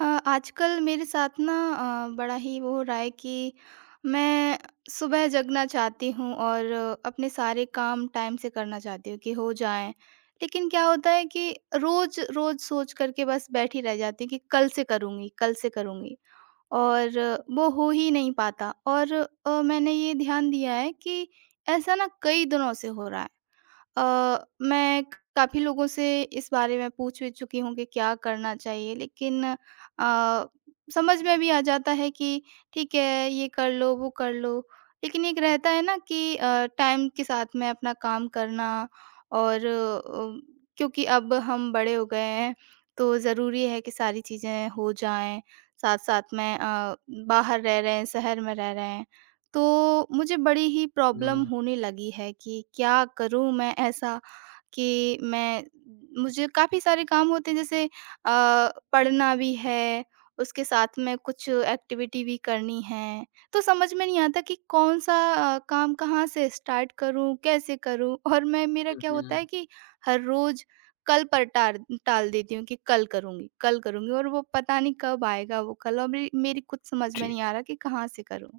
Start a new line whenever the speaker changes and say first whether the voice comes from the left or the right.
right: आजकल मेरे साथ ना बड़ा ही वो हो रहा है कि मैं सुबह जगना चाहती हूँ और अपने सारे काम टाइम से करना चाहती हूँ कि हो जाएं। लेकिन क्या होता है कि रोज रोज सोच करके बस बैठी रह जाती हूँ कि कल से करूँगी और वो हो ही नहीं पाता और मैंने ये ध्यान दिया है कि ऐसा ना कई दिनों से हो रहा है। मैं काफ़ी लोगों से इस बारे में पूछ भी चुकी हूँ कि क्या करना चाहिए, लेकिन अ, समझ में भी आ जाता है कि ठीक है ये कर लो वो कर लो। लेकिन एक रहता है ना कि टाइम के साथ में अपना काम करना और क्योंकि अब हम बड़े हो गए हैं तो ज़रूरी है कि सारी चीज़ें हो जाएँ। साथ-साथ में बाहर रह रहे हैं, शहर में रह रहे हैं। तो मुझे बड़ी ही प्रॉब्लम
left: हुँ,
right: होने लगी है कि क्या करूँ मैं ऐसा कि मैं मुझे काफ़ी सारे काम होते हैं जैसे पढ़ना भी है, उसके साथ में कुछ एक्टिविटी भी करनी है। तो समझ में नहीं आता कि कौन-सा काम कहाँ से स्टार्ट करूँ, कैसे करूँ? और मैं मेरा
left: हुँ,
right: क्या होता
left: हुँ।
right: है कि हर रोज़ कल पर टार टाल देती हूँ कि कल करूँगी और वो पता नहीं कब आएगा वो कल और मेरी मेरी कुछ समझ में
left: जी।
right: नहीं आ रहा कि कहाँ से करूँ?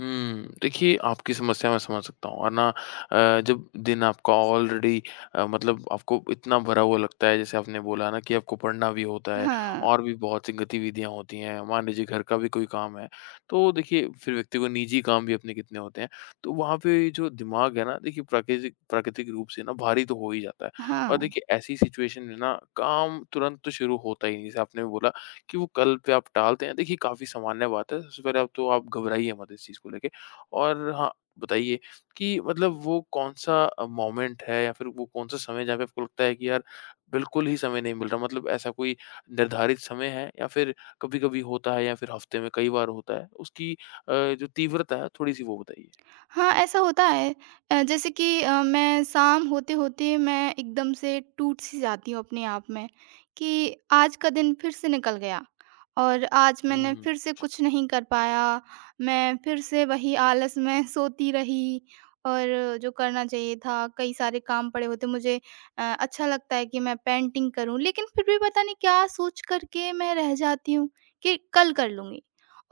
left: हुँ, देखिए आपकी समस्या मैं समझ सकता हूँ और ना जब दिन आपका ऑलरेडी मतलब आपको इतना भरा हुआ लगता है जैसे आपने बोला ना कि आपको पढ़ना भी होता है
right: हाँ।
left: और भी बहुत सी गतिविधियाँ होती हैं, मान लीजिए घर का भी कोई काम है, तो देखिए फिर व्यक्ति को निजी काम भी अपने कितने होते हैं। तो वहाँ पे जो दिमाग है ना देखिए प्राकृतिक प्राकृतिक रूप से ना भारी तो हो ही जाता है
right: हाँ,
left: और देखिए ऐसी सिचुएशन में ना काम तुरंत तो शुरू होता ही नहीं, जैसे आपने बोला कि वो कल पे आप टालते हैं, देखिए काफ़ी सामान्य बात है। सबसे पहले आप तो आप घबराइए मत इस चीज़ को लेके और हाँ, बताइए कि मतलब वो कौन-सा मोमेंट है या फिर वो कौन-सा समय जहाँ पे आपको लगता है कि यार बिल्कुल ही समय नहीं मिल रहा? मतलब ऐसा कोई निर्धारित समय है या फिर कभी-कभी होता है या फिर हफ्ते में कई बार होता है? उसकी जो तीव्रता है थोड़ी-सी वो बताइए?
right: हाँ, ऐसा होता है। जैसे कि मैं शाम होते-होते मैं एकदम से टूट-सी जाती हूँ अपने आप में कि आज का दिन फिर से निकल गया और आज मैंने
left: हुँ।
right: फिर से कुछ नहीं कर पाया। मैं फिर से वही आलस में सोती रही और जो करना चाहिए था, कई सारे काम पड़े होते मुझे। अच्छा लगता है कि मैं पेंटिंग करूँ, लेकिन फिर भी पता नहीं क्या सोच कर के मैं रह जाती हूँ कि कल कर लूँगी।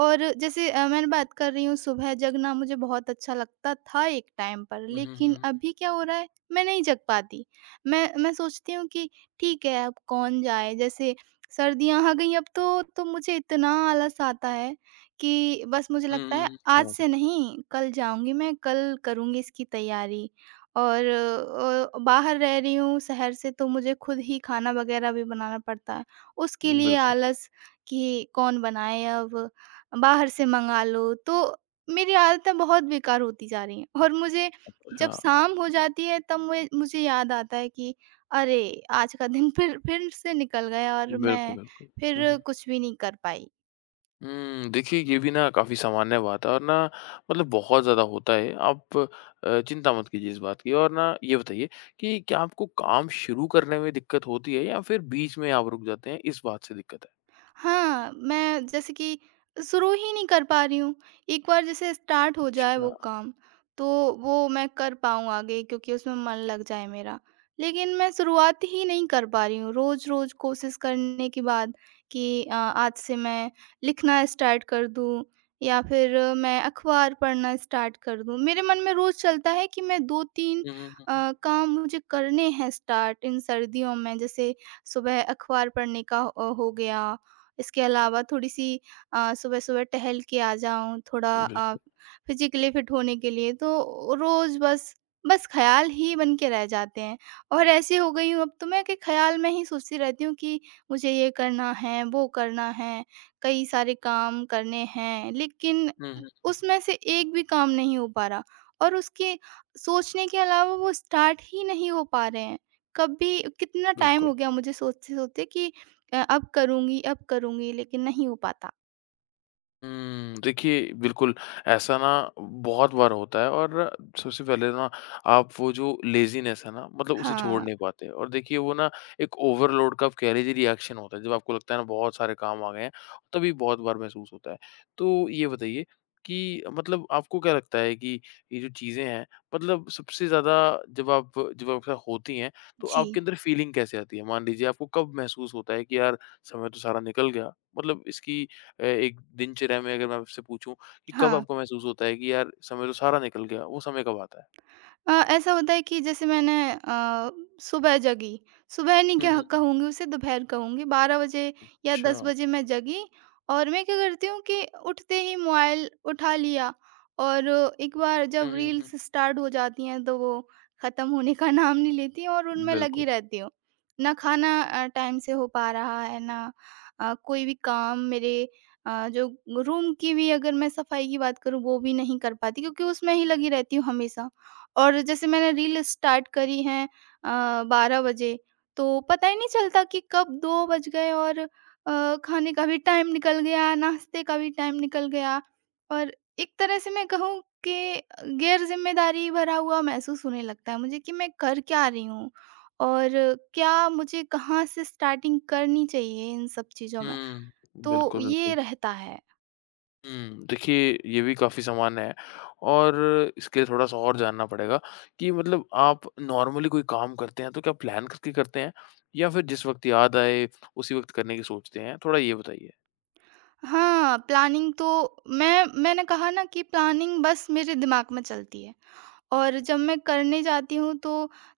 right: और जैसे मैं बात कर रही हूँ, सुबह जगना मुझे बहुत अच्छा लगता था एक टाइम पर,
left: हुँ, हुँ,
right: लेकिन
left: हुँ।
right: अभी क्या हो रहा है, मैं नहीं जग पाती। मैं सोचती हूँ कि ठीक है अब कौन जाए, जैसे सर्दियाँ आ गई अब तो मुझे इतना आलस आता है कि बस मुझे
left: हुँ,
right: लगता
left: हुँ,
right: है
left: हुँ।
right: आज
left: समझ
right: से
left: सकता
right: नहीं कल जाऊँगी मैं, कल करूँगी इसकी तैयारी। और बाहर रह रही हूँ शहर से तो मुझे खुद ही खाना वगैरह भी बनाना पड़ता है। उसके
left: हूँ।
right: लिए
left: बिल्कुल।
right: आलस कि कौन बनाए अब। बाहर से मँगा लो, तो मेरी आदतें बहुत बेकार होती जा रही हैं। और मुझे
left: अच्छा।
right: जब शाम हो जाती है तब मुझे मुझे याद आता है कि अरे! आज का दिन फिर से निकल गया और
left: बिल्कुल,
right: मैं
left: बिल्कुल। हुँ,
right: फिर
left: हुँ।
right: कुछ भी नहीं कर पाई।
left: हुँ, देखिए ये भी ना काफ़ी सामान्य बात है और ना मतलब बहुत ज़्यादा होता है। आप चिंता मत कीजिए इस बात की और ना ये बताइए कि क्या आपको काम शुरू करने में दिक्कत होती है या फिर बीच में आप रुक जाते हैं, इस बात से दिक्कत है?
right: हाँ, मैं जैसे कि शुरू ही नहीं कर पा रही हूँ। एक बार जैसे स्टार्ट हो जाए
left: अच्छा।
right: वो काम, तो वो मैं कर पाऊँ आगे, क्योंकि उसमें मन लग जाए मेरा। लेकिन मैं शुरुआत ही नहीं कर पा रही हूँ। रोज़-रोज़ कोशिश करने के बाद कि आज से मैं लिखना स्टार्ट कर दूँ या फिर मैं अखबार पढ़ना स्टार्ट कर दूँ। मेरे मन में रोज़ चलता है कि मैं 2-3
left: हुँ, हुँ, हुँ, हुँ।
right: काम मुझे करने हैं स्टार्ट इन सर्दियों में। जैसे सुबह अखबार पढ़ने का हो गया, इसके अलावा थोड़ी-सी सुबह-सुबह टहल के आ जाऊँ, थोड़ा
left: बिल्कुल।
right: फिज़िकली फिट होने के लिए, तो रोज़ बस बस ख़्याल ही बन के रह जाते हैं। और ऐसी हो गई हूँ अब तो मैं कि ख़्याल में ही सोचती रहती हूँ कि मुझे ये करना है, वो करना है, कई सारे काम करने हैं, लेकिन
left: हुँ, हुँ,
right: उसमें से एक भी काम नहीं हो पा रहा और उसके सोचने के अलावा वो स्टार्ट ही नहीं हो पा रहे हैं। कभी कितना टाइम
left: बिल्कुल।
right: हो गया मुझे सोचते-सोचते कि अब करूँगी, अब करूँगी, लेकिन नहीं हो पाता।
left: हुँ, देखिए बिल्कुल, ऐसा ना बहुत बार होता है और सबसे पहले ना आप वो जो लेज़ीनेस है ना मतलब उसे छोड़
right: हाँ,
left: नहीं पाते और देखिए वो ना एक ओवरलोड का आप कह लीजिए रिएक्शन होता है, जब आपको लगता है ना बहुत सारे काम आ गए हैं, तभी बहुत बार महसूस होता है। तो ये बताइए कि मतलब आपको क्या लगता है कि ये जो चीज़ें हैं मतलब सबसे ज़्यादा जब आपके साथ होती हैं, तो
right: जी।
left: आपके अंदर फीलिंग कैसे आती है? मान लीजिए आपको कब महसूस होता है कि यार समय तो सारा निकल गया, मतलब इसकी एक दिनचर्या में अगर मैं आपसे पूछूँ कि कब
right: हाँ।
left: आपको महसूस होता है कि यार समय तो सारा निकल गया, वो समय कब आता है?
right: ऐसा होता है कि जैसे मैंने सुबह जगी सुबह नहीं
left: हुँ,
right: कह
left: हुँ, हुँ।
right: कहूँगी, उसे दोपहर कहूँगी, 12 बजे या
left: अच्छा।
right: 10 बजे मैं जगी। और मैं क्या करती हूँ कि उठते ही मोबाइल उठा लिया और एक बार
left: हुँ,
right: जब
left: हुँ, हुँ।
right: रील्स स्टार्ट हो जाती हैं तो वो ख़त्म होने का नाम नहीं लेती और उनमें लगी
left: बिल्कुल।
right: रहती हूँ। ना खाना टाइम से हो पा रहा है, ना अ, कोई भी काम मेरे अ, जो रूम की भी अगर मैं सफाई की बात करूँ वो भी नहीं कर पाती, क्योंकि उसमें ही लगी रहती हूँ हमेशा। और जैसे मैंने रील स्टार्ट करी हैं अ, 12 बजे, तो पता ही नहीं चलता कि कब 2 बज गए और खाने का भी टाइम निकल गया, नाश्ते का भी टाइम निकल गया। और एक तरह से मैं कहूँ कि गैर-ज़िम्मेदारी भरा हुआ महसूस होने लगता है मुझे कि मैं कर क्या रही हूँ? और क्या मुझे कहाँ से स्टार्टिंग करनी चाहिए इन सब चीज़ों में?
left: हुँ।
right: तो
left: बिल्कुल,
right: ये
left: बिल्कुल।
right: रहता है।
left: हुँ, देखिए ये भी काफ़ी सामान्य है और इसके लिए थोड़ा-सा और जानना पड़ेगा कि मतलब आप नॉर्मली कोई काम करते हैं तो क्या प्लान करके करते हैं या फिर जिस वक़्त याद आए उसी वक़्त करने की सोचते हैं? थोड़ा ये बताइए।
right: हाँ, प्लानिंग तो मैंने कहा ना कि प्लानिंग बस मेरे दिमाग में चलती है। और जब मैं करने जाती हूँ तो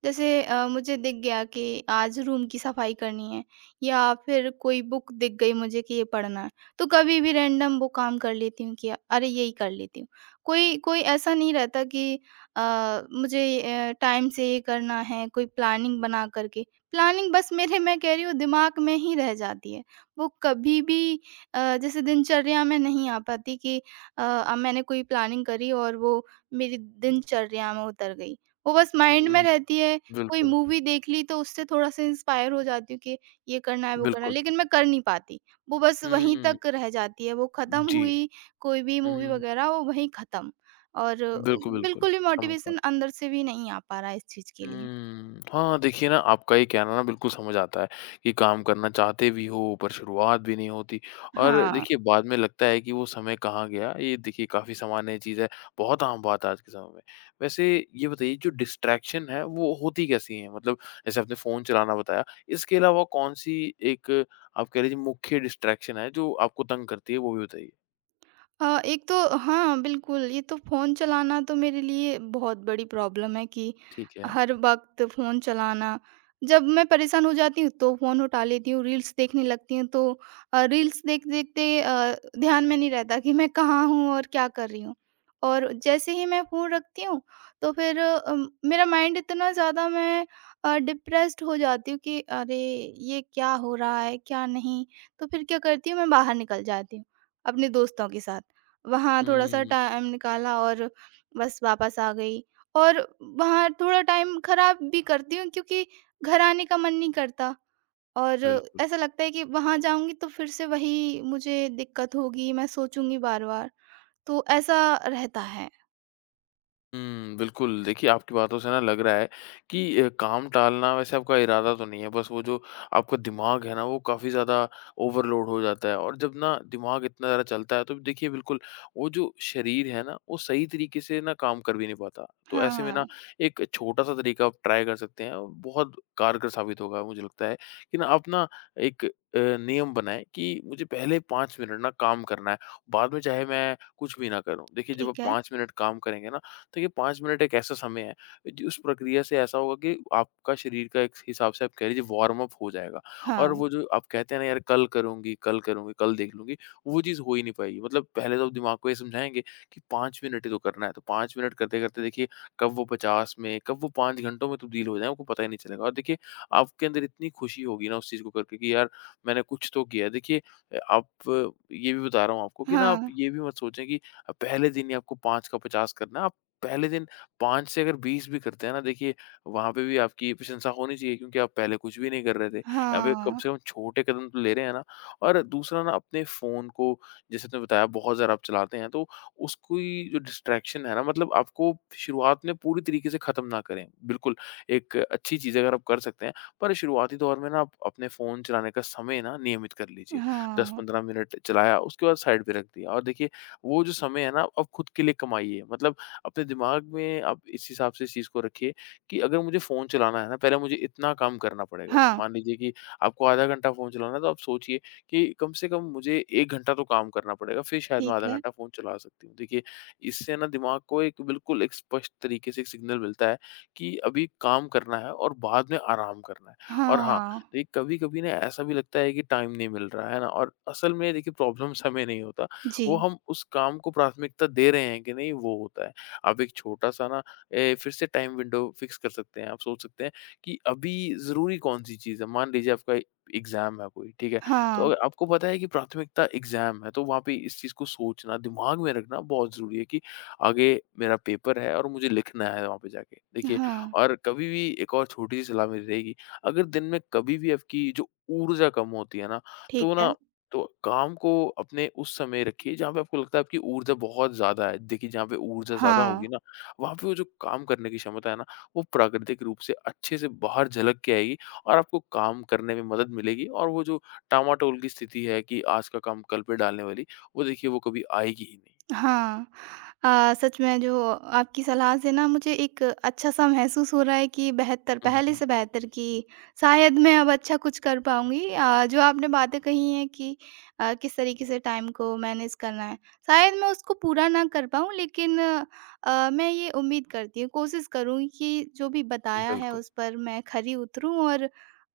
right: जैसे मुझे दिख गया कि आज रूम की सफाई करनी है या फिर कोई बुक दिख गई मुझे कि ये पढ़ना है, तो कभी भी रैंडम वो काम कर लेती हूँ कि अरे यही कर लेती हूँ। कोई कोई ऐसा नहीं रहता कि अ, मुझे टाइम से ये करना है कोई प्लानिंग बना करके। प्लानिंग बस मेरे मैं कह रही हूँ दिमाग में ही रह जाती है, वो कभी भी जैसे दिनचर्या में नहीं आ पाती कि मैंने कोई प्लानिंग करी और वो मेरी दिनचर्या में उतर गई। वो बस माइंड में
left: हुँ।
right: रहती है, कोई
left: बिल्कुल,
right: मूवी देख ली तो उससे थोड़ा-सा इंस्पायर हो जाती हूँ कि ये करना है, वो करना है,
left: बिल्कुल।
right: लेकिन मैं कर नहीं पाती। वो बस वहीं
left: हुँ।
right: तक रह जाती है, वो ख़त्म
left: जी।
right: हुई, कोई भी
left: हुँ,
right: मूवी
left: हुँ।
right: वग़ैरह वो वहीं ख़त्म। और
left: बिल्कुल, बिल्कुल।
right: बिल्कुल भी
left: समझ पा
right: मोटिवेशन अंदर से भी नहीं आ पा रहा है इस चीज़ के लिए।
left: हुँ। हाँ, देखिए ना आपका ये कहना ना बिल्कुल समझ आता है कि काम करना चाहते भी हो पर शुरुआत भी नहीं होती और
right: हाँ।
left: देखिए बाद में लगता है कि वो समय कहाँ गया, ये देखिए काफ़ी सामान्य चीज़ है, बहुत आम बात है आज के समय में। वैसे ये बताइए जो डिस्ट्रैक्शन है वो होती कैसी हैं? मतलब जैसे आपने फ़ोन चलाना बताया, इसके अलावा कौन-सी एक आप कह लीजिए मुख्य डिस्ट्रैक्शन है जो आपको तंग करती है, वो भी बताइए?
right: एक तो हाँ, बिल्कुल, ये तो फ़ोन चलाना तो मेरे लिए बहुत बड़ी प्रॉब्लम है कि
left: ठीक है।
right: हर वक़्त फ़ोन चलाना। जब मैं परेशान हो जाती हूँ, तो फ़ोन उठा लेती हूँ, रील्स देखने लगती हूँ, तो रील्स देखते-देखते ध्यान में नहीं रहता कि मैं कहाँ हूँ और क्या कर रही हूँ। और जैसे ही मैं फ़ोन रखती हूँ, तो फिर अम, मेरा माइंड इतना ज़्यादा मैं अ, डिप्रेस्ड हो जाती हूँ कि अरे! ये क्या हो रहा है, क्या नहीं? तो फिर क्या करती हूँ, मैं बाहर निकल जाती हूँ, अपने दोस्तों के साथ। वहाँ थोड़ा-सा
left: हुँ,
right: टाइम निकाला और बस वापस आ गई। और वहाँ थोड़ा टाइम ख़राब भी करती हूँ क्योंकि घर आने का मन नहीं करता और
left: बिल्कुल।
right: ऐसा लगता है कि वहाँ जाऊँगी तो फिर से वही मुझे दिक्कत होगी, मैं सोचूँगी बार-बार, तो ऐसा रहता है।
left: हुँ, बिल्कुल। देखिए, आपकी बातों से ना लग रहा है कि काम टालना वैसे आपका इरादा तो नहीं है, बस वो जो आपका दिमाग है ना, वो काफ़ी ज़्यादा ओवरलोड हो जाता है और जब ना दिमाग इतना ज़्यादा चलता है, तो देखिए बिल्कुल वो जो शरीर है ना, वो सही तरीके से ना काम कर भी नहीं पाता। तो ऐसे में
right: हाँ,
left: ना एक छोटा-सा तरीका आप ट्राई कर सकते हैं, और बहुत कारगर साबित होगा मुझे लगता है कि ना आप ना एक नियम बनाएँ कि मुझे पहले 5 मिनट ना काम करना है, बाद में चाहे मैं कुछ भी ना करूँ। देखिए, जब आप
right: ठीक है।
left: 5 मिनट काम करेंगे ना, तो ये 5 मिनट एक ऐसा समय है, जी उस प्रक्रिया से ऐसा होगा कि आपका शरीर का एक हिसाब से आप कह लीजिए वार्म अप हो जाएगा
right: हाँ,
left: और वो जो आप कहते हैं ना यार कल करूँगी, कल करूँगी, कल देख लूँगी, वो चीज़ हो ही नहीं पाएगी। मतलब पहले तो आप दिमाग को ये समझाएँगे कि 5 मिनट ही तो करना है, तो 5 मिनट करते-करते देखिए कब वो 50 में, कब वो 5 घंटों में तब्दील हो जाए आपको पता ही नहीं चलेगा और देखिए आपके अंदर इतनी खुशी होगी ना उस चीज़ को करके कि यार मैंने कुछ तो किया है। देखिए आप ये भी बता रहा हूँ आपको कि ना आप
right: हाँ,
left: ये भी मत सोचें कि पहले दिन ही आपको 5 का 50 करना है, आप पहले दिन 5 से अगर 20 भी करते हैं ना देखिए, वहाँ पे भी आपकी प्रशंसा होनी चाहिए क्योंकि आप पहले कुछ भी नहीं कर रहे थे। यहाँ पे कम
right: हाँ,
left: से कम छोटे कदम तो ले रहे हैं ना और दूसरा ना अपने फ़ोन को जैसे आपने बताया बहुत ज़्यादा आप चलाते हैं तो उसकी जो डिस्ट्रैक्शन है ना मतलब आपको शुरुआत में पूरी तरीके से ख़त्म ना करें। बिल्कुल, एक अच्छी चीज़ है अगर आप कर सकते हैं, पर शुरुआती दौर में ना आप अपने फ़ोन चलाने का समय ना नियमित कर लीजिए।
right: हाँ,
left: 10-15 मिनट चलाया उसके बाद साइड पे रख दिया और देखिए वो जो समय है ना आप खुद के लिए कमाइए मतलब अपने दिमाग में आप इस हिसाब से इस चीज़ को रखिए कि अगर मुझे फ़ोन चलाना है ना, पहले मुझे इतना काम करना पड़ेगा।
right: हाँ,
left: मान लीजिए कि आपको आधा घंटा फ़ोन चलाना है, तो आप सोचिए कि कम से कम मुझे 1 घंटा तो काम करना पड़ेगा, फिर शायद मैं
right: ठीक
left: आधा
right: है।
left: घंटा फ़ोन चला सकती हूँ। देखिए, इससे ना दिमाग को एक बिल्कुल एक स्पष्ट तरीके से एक सिग्नल मिलता है कि अभी काम करना है और बाद में आराम करना है। और हाँ,
right: हाँ,
left: देखिए कभी-कभी ना ऐसा भी लगता है कि टाइम नहीं मिल रहा, है ना? और असल में देखिए प्रॉब्लम समय नहीं होता,
right: जी।
left: वो हम उस काम को प्राथमिकता दे रहे हैं कि नहीं, वो होता है। आप एक छोटा-सा ना फिर से टाइम विंडो फिक्स कर सकते हैं। आप सोच सकते हैं कि अभी ज़रूरी कौन-सी चीज़ है। मान लीजिए आपका एग्ज़ाम है कोई, ठीक है? तो
right: हाँ,
left: अगर आपको पता है कि प्राथमिकता एग्ज़ाम है, तो वहाँ पे इस चीज़ को सोचना, दिमाग में रखना बहुत ज़रूरी है कि आगे मेरा पेपर है और मुझे लिखना है वहाँ पे जाके, देखिए।
right: हाँ,
left: और कभी भी एक और छोटी-सी सलाह मेरी रहेगी, अगर दिन में कभी भी आपकी जो ऊर्जा कम होती है
right: ठीक है।
left: ना तो काम को अपने उस समय रखिए जहाँ पे आपको लगता है आपकी ऊर्जा बहुत ज़्यादा है। देखिए जहाँ पे ऊर्जा ज़्यादा
right: हाँ।
left: होगी ना, वहाँ पे वो जो काम करने की क्षमता है ना, वो प्राकृतिक रूप से अच्छे से बाहर झलक के आएगी और आपको काम करने में मदद मिलेगी और वो जो टालमटोल की स्थिति है कि आज का काम कल पे डालने वाली, वो देखिए वो कभी आएगी ही नहीं।
right: हाँ। अ, सच में जो आपकी सलाह से ना मुझे एक अच्छा-सा महसूस हो रहा है कि बेहतर,
left: हुँ, हुँ,
right: पहले
left: हुँ।
right: से बेहतर, कि शायद मैं अब अच्छा कुछ कर पाऊँगी। जो आपने बातें कही हैं कि किस तरीके से टाइम को मैनेज करना है, शायद मैं उसको पूरा ना कर पाऊँ, लेकिन मैं ये उम्मीद करती हूँ, कोशिश करूँगी कि जो भी बताया है
left: बिल्कुल,
right: उस पर मैं खरी उतरूँ और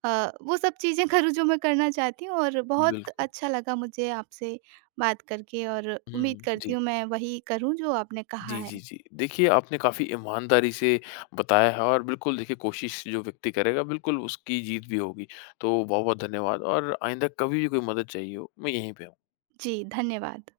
right: वो सब चीज़ें करूँ जो मैं करना चाहती हूँ, और बहुत
left: बिल्कुल।
right: अच्छा लगा मुझे आपसे बात करके और उम्मीद
left: हुँ,
right: करती
left: जी।
right: हूँ मैं वही करूँ जो आपने कहा
left: जी,
right: है।
left: जी, जी। देखिए, आपने काफ़ी ईमानदारी से बताया है और बिल्कुल देखिए कोशिश जो व्यक्ति करेगा बिल्कुल उसकी जीत भी होगी। तो बहुत-बहुत धन्यवाद और आइंदा कभी भी कोई मदद चाहिए हो, मैं यहीं पे हूँ।
right: जी, धन्यवाद।